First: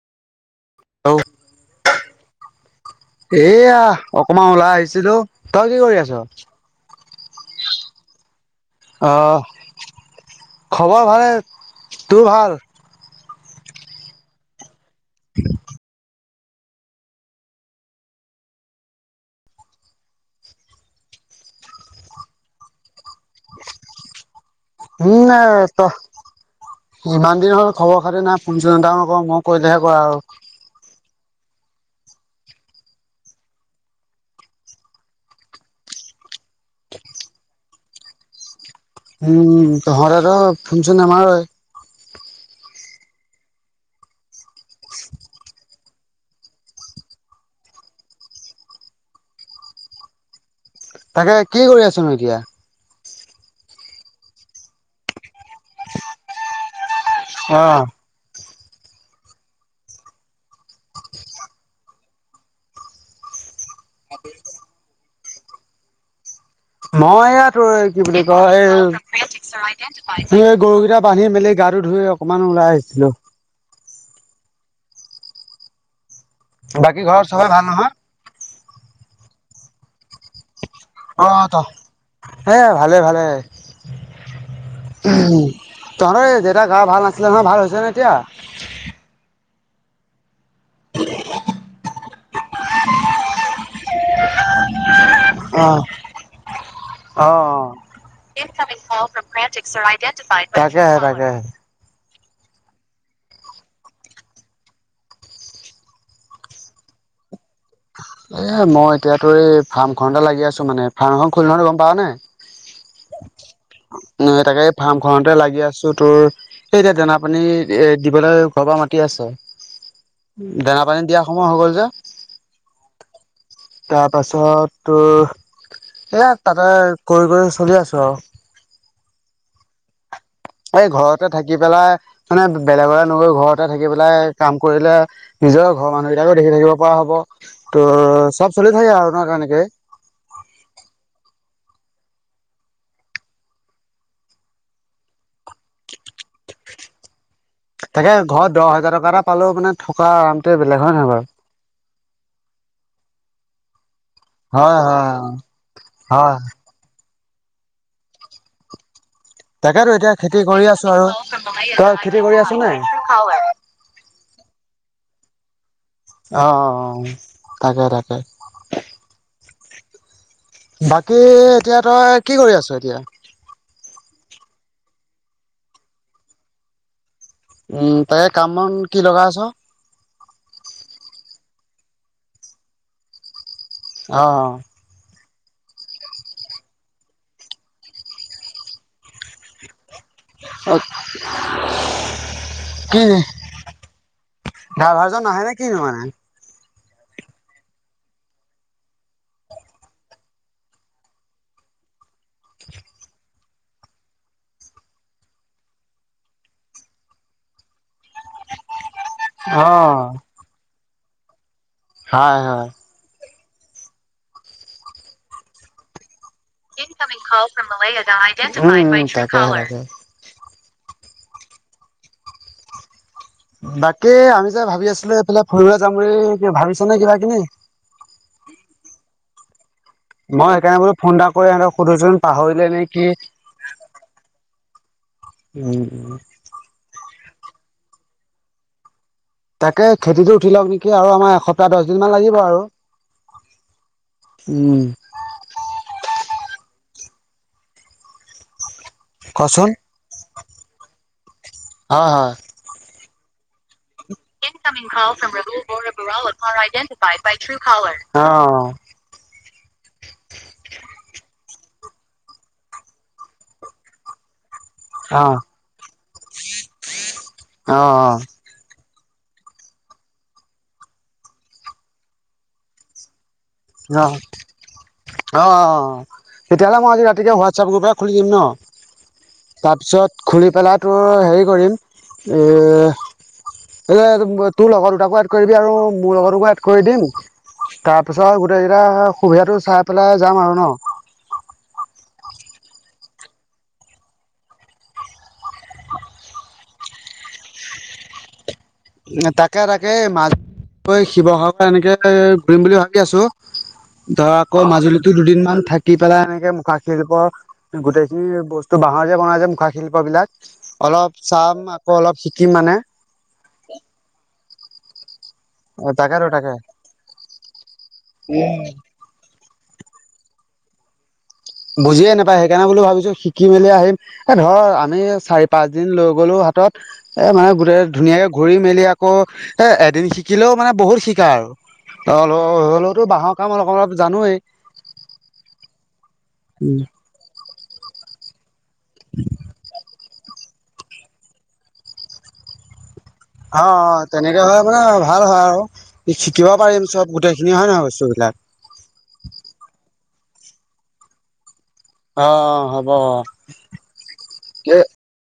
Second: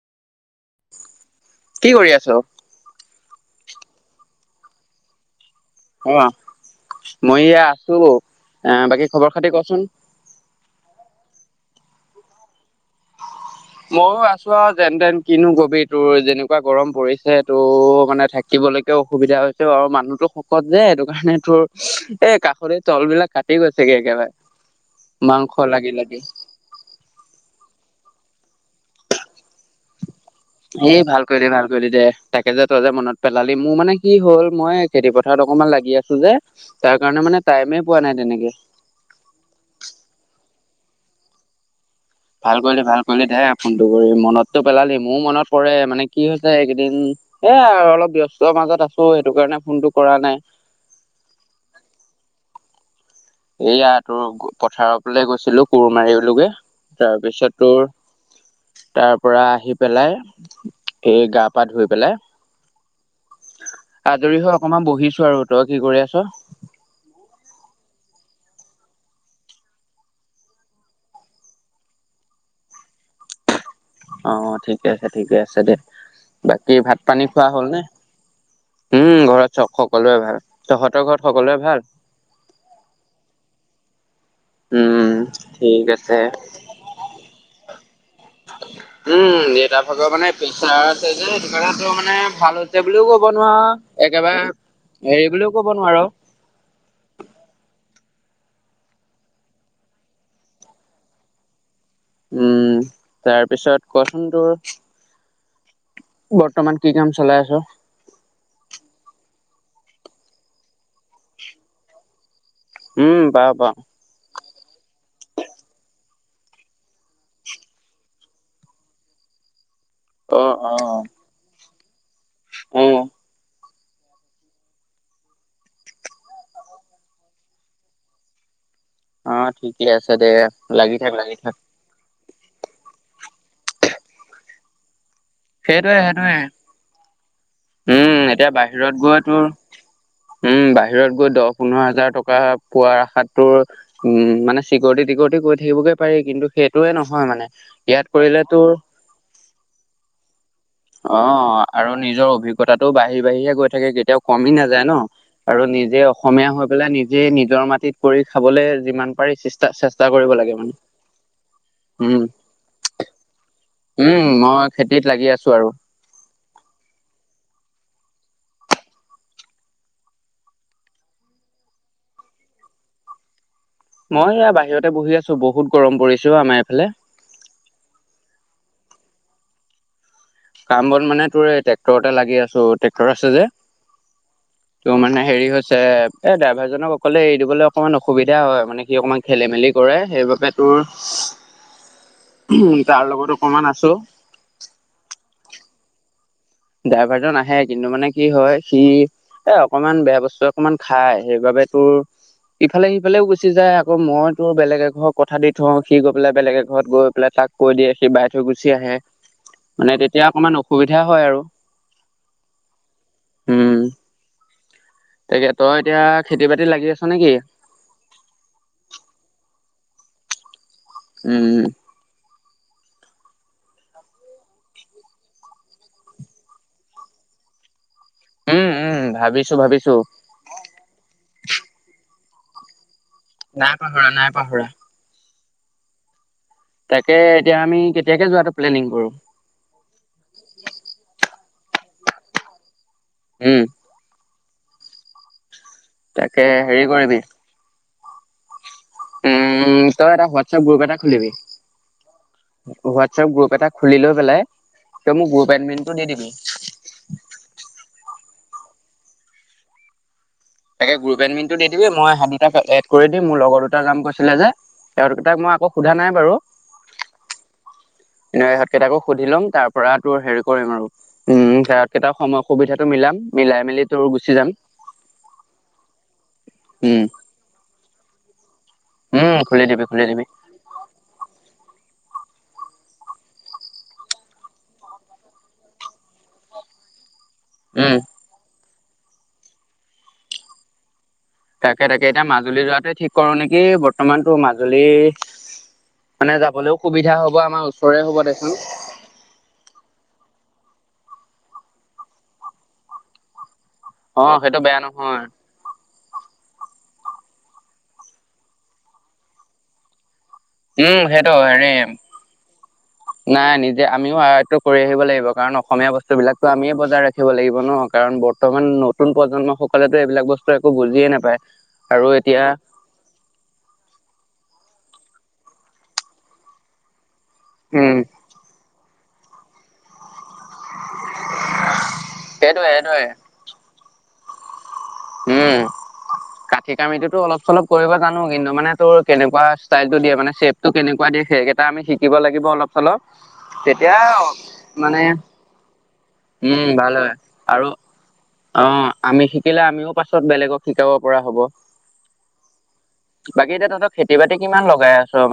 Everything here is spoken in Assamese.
হেল্ল' কি কৰি আছ। এয়া অকমান উলাই আহিছিলোঁ তই কি কৰি আছ? অ মই এয়া আছো এ বাকী খবৰ অহ খাতি কচোন? খবৰ ভালে তোৰ ভাল। ময়ও আছো আৰু যেন-তেন কিনো কবি তোৰ যেনেক কা গৰম পৰিছে, তোৰ মানে থাকিবলৈকে অসুবিধা হৈছে আৰু মানুহতো শকত যে এইটো কাৰণে তোৰ এ কাষলতি তল বিলাক কাটি গৈছেগে একেবাৰে। মাংস লাগি লাগি। [unintelligible] ইমান দিন হল খবৰ-খাতি নাই, ফোন-চোন এটাও নকৰ মই কৰিলেহে কৰ আও। এ ভাল কৰিলি ভাল কৰিলি দে তাকে যে তই যে মনত পেলালি। মোৰ মানে কি হ'ল মই খেতি-পথাৰত অকমান লাগি আছো যে, তাৰ কাৰণে মানে টাইমে পোৱা নাই তেনেকে। উম, তহঁতেটো ফোন-চোন নামাৰই। ভাল কৰিলি ভাল কৰিলি দে ফোনটো কৰি মনততো পেলালি, মোৰ মনত পৰে মানে কি হৈছে এইকেইদিন। এ অলপ ব্যস্ত মাজত আছো সেইটো কাৰণে ফোনটো কৰা নাই‌। তাকে কি কৰি আছনো এতিয়া? এইয়া তোৰ পথাৰফেলে গৈছিলো কোৰ মাৰিলোগে। অ তাৰপিছত তোৰ তাৰপৰা আহি পেলাই এই গা-পা ধুই পেলাই। আজৰি হৈ অকমান বহিছো আৰু। তই কি কৰি আছ? মই এইয়া তোৰ কি বুলি কয় এই গৰুকেইটা বান্ধি মেলি গাটো ধুই অকনমান ওলাই আহিছিলো। অ' ঠিকে আছে ঠিকে আছে দে! বাকী ভাত পানী ঘৰত চবে খোৱা ভাল হ'লনে‌? নহয় উম, ঘৰত সকলোৰে ভাল। তহঁত? অ' এ ভালে ভালে। উম ঠিক তহঁত আছে এই দেতা গা ভাল নাছিলে নহয়, ভাল হৈছে নে এতিয়া? উম, দেতাৰ ভাগৰ মানে পেচাৰ আছে যে সেইটো কাৰণে তোৰ মানে ভাল হৈছে বুলিও নোৱাৰো‌। একেবাৰে হেৰি বুলিও কব নোৱাৰ। অ' অ'। [inaudible] তাকে তাকে! উম, তাৰ পিছত কচোন তোৰ বৰ্তমান কি কাম চলাই আছ? এ মই এতিয়াতো এই ফাৰ্মখনতে লাগি আছো মানে। ফাৰ্ম এখন খুলিলো নহয় গম পাৱ নে? উম, পাওঁ পাওঁ। তাকে ফাৰ্ম খনতে লাগি আছো তোৰ। সেই এতিয়া দানা-পানী এ দিবলৈ ঘৰৰ পৰা মাতি আছে। অ', দানা-পানী দিয়া সময় হয় গ'ল যে। অঁ। তাৰ পাছত তোৰ এয়া তাকে কৰি কৰি চলি আছো আও। অ' ঠিকে আছে দে! এই লাগি থাক ঘৰতে লাগি থাক। থাকি পেলাই বেলেগলে নগৈ ঘৰতে থাকি পেলাই কাম কৰিলে নিজৰ ঘৰৰ সেইটোৱে মানুহকেইটাকো সেইটোৱে দেখি থাকিব পৰা হ'ব, তহ উম, এতিয়া চব চলি থাকে বাহিৰত আৰু গৈ নহ তোৰ তেনেকে। উম, বাহিৰত গৈ দহ-পোন্ধৰ হাজাৰ টকা পোৱাৰ আশাত তোৰ উম, মানে চিকৰিটি-টিকৰিটি কৰি থাকিবগে পাৰি, কিন্তু সেইটোয়ে নহয় মানে। ইয়াত তাকে কৰিলে ঘৰত দহ তোৰ হাজাৰ টকা এটা পালও মানে থকা আৰামটোৱে বেলেগ হয়। নহয় বাৰু? অ' আৰু নিজৰ অভিজ্ঞতাটো বাঢ়ি-বাঢ়িহে গৈ থাকে। কেতিয়াও কমি হয় নাযায় ন? হয় আৰু নিজে অসমীয়া হয় পেলাই নিজে নিজৰ মাটিত কৰি খাবলে যিমান পাৰি তাকেতো চেষ্টা-চেষ্টা এতিয়া কৰিব খেতি লাগে কৰি মানে। আছো আৰু। তই খেতি উম! কৰি আছ নে? উম, মই খেতিত লাগি আছো আৰু। অ' অ' অ' তাকে তাকে! বাকী এতিয়া তই কি কৰি আছ এতিয়া? মই এয়া বাহিৰতে বহি আছো বহুত গৰম পৰিছো আমাৰ এইফালে। উম' তাকে কাম বন কি লগাই আছ? কাম বন মানে তোৰ এই ট্ৰেক্টৰতে লাগি আছো ট্ৰেক্টৰ আছে যে। অঁ অঁ ত' মানে হেৰি হৈছে এ ড্ৰাইভাৰ জনক অকলে এৰি দিবলে অকমান অসুবিধা হয়, মানে সি অকমান খেলি মেলি- কৰে সেইবাবে অ তোৰ উম কি তাৰ লগত অকমান আছো। ড্ৰাইভাৰজন নাহে নে কিনো মানে? ড্ৰাইভাৰজন আহে, কিন্তু মানে কি হয় সি- এ অকমান বেয়া বস্তু অকমান খায়, সেইবাবে তোৰ- ইফালে সিফালেও গুচি যায় আকৌ মই তোৰ বেলেগ এক ঘৰৰ কথা দি থওঁ, সি গৈ পেলাই বেলেগ এক ঘৰত গৈ পেলাই তাক- কৈ দিয়ে সি বাই থৈ গুচি আহে, অ মানে তেতিয়া অকমান অসুবিধা হয় আৰু। হাঁয় হাঁয়। উম' তাকে, তই এতিয়া- খেতি বাতি লাগি আছ নেকি উম উম', তাকে তাকে। উম উম'। বাকী আমি যে ভাবি আছিলো সেইফালে ফুৰিৱলে যাম বুলি ভাবিছ নে কিবা কিনি? উম উম' ভাবিছো ভাবিছো। মই সেইকাৰণে বোলো ফোন এটা কৰি সিহঁতক সুধো চোন পাহৰিলে নে কি? নাই পাহৰা নাই পাহৰা। উম উম'। তাকে এতিয়া আমি কেতিয়াকে যোৱাটো প্লেনিং কৰো? তাকে খেতিটো উঠি লওক নেকি, আৰু আমাৰ এসপ্তাহ দহ দিন মান লাগিব আৰু। উম। উম। তাকে, হেৰি কৰিবি? কচোন উম' তই এটা হোৱাট্ছআপ গ্ৰুপ এটা খুলিবি। হয় হয়। [unintelligible] হোৱাটছএপ গ্ৰুপ এটা খুলি লৈ পেলাই তই মোক গ্ৰুপ এডমিনটো দি দিবি অঁ অঁ। তাকে গ্ৰুপ এডমিনটো দি দিবি মই সেট দুটা এড কৰি দিম মোৰ লগৰ দুটা যাম কৈছিলে যে। আৰু তাক মই আকৌ সোধা নাই বাৰু। অঁ অঁ। এনে ইহঁতকেইটাকো সুধি ল'ম তাৰ পৰা তোৰ হেৰি কৰিম আৰু- উম' তেঁহকেইটা সময় সুবিধাটো মিলাম, মিলাই মেলি তোৰ গুচি যাম। অঁ অঁ, তেতিয়াহ'লে মই আজি উম ৰাতিকে হোৱাটছেপ গ্ৰুপ এটা খুলি দিম ন। উম খুলি দিবি তাপিছত দিবি খুলি পেলাই তোৰ হেৰি কৰিম? এএ- এলে তোৰ লগৰ দুটাকো এড কৰিবি আৰু মোৰ লগৰ টোকো এড কৰি দিম। উম তাৰ পিছত গোতেইগিটা সুবিধাটো চাই পেলাই যাম আৰু ন। তাকে তাকে, এতিয়া মাজুলী যোৱাটোৱে ঠিক কৰো নেকি? বৰ্তমানটো মাজুলী- মানে যাবলৈও সুবিধা হ'ব আমাৰ ওচৰে হ'ব দেচোন। তাকে তাকে, মাজ শিৱসাগৰ এনেকে ঘূৰিম বুলি ভাবি আছো। অ ধৰা সেইটো আকৌ বেয়া মাজুলীটো নহয় দুদিনমান থাক- কি পেলাই এনেকে মুখা শিল্প গোটেইখিনি বস্তু বাঁহৰ যে বনাই যে মুখা শিল্প বিলাক। উম অলপ সেইটো চাম হেৰি আকৌ অলপ শিকিম মানে। নাই নিজে আমিও সহায়টো কৰি আহিব লাগিব। কাৰণ অসমীয়া তাকেতো বস্তুবিলাকটো তাকে আমিয়ে বজাই ৰাখিব লাগিব ন। কাৰণ বৰ্তমান নতুন প্ৰজন্ম সকলেতো এইবিলাক বস্ত একো বুজিয়ে নাপায়। আৰু বুজিয়ে নাপায়, এতিয়া সেইকাৰণে বুলি ভাবিছো শি থাকি মেলি আহিম, এ ধৰ আমি চাৰি-পাঁচ দিন লৈ গ'লো হাতত এ মানে গোটেই উম ধুনীয়াকে ঘূৰি মেলি আকৌ এ এদিন শিকিলও মানে বহুত শিকা হয়, সেইটোৱে সেইটোৱে [unintelligible] বাঁহৰ কাম অলপ অলপ জানোৱেই। উম কাঠি-কামিতো অলপ-চলপ কৰিব জানো। কিন্তু মানে তোৰ কেনেকুৱা ষ্টাইলত দিয়ে মানে চেপটো কেনেকুৱা দিয়ে, সেইকেইটা আমি শিকিব লাগিব অলপ-চলপ। অ' অ' তেনেকে হলে মানে ভাল হয় আৰু। শিকিব উম পাৰিম ভাল হয় চব গোটেইখিনি। আৰু হয় নহয় বস্তু বিলাক? অ' আমি শিকিলে আমিও পাছত বেলেগক শিকাব পৰা হব। অ' অ', হ'ব অ'। বাকী এতিয়া তহঁতৰ খেতি-বাতি কিমান লগাই আছ?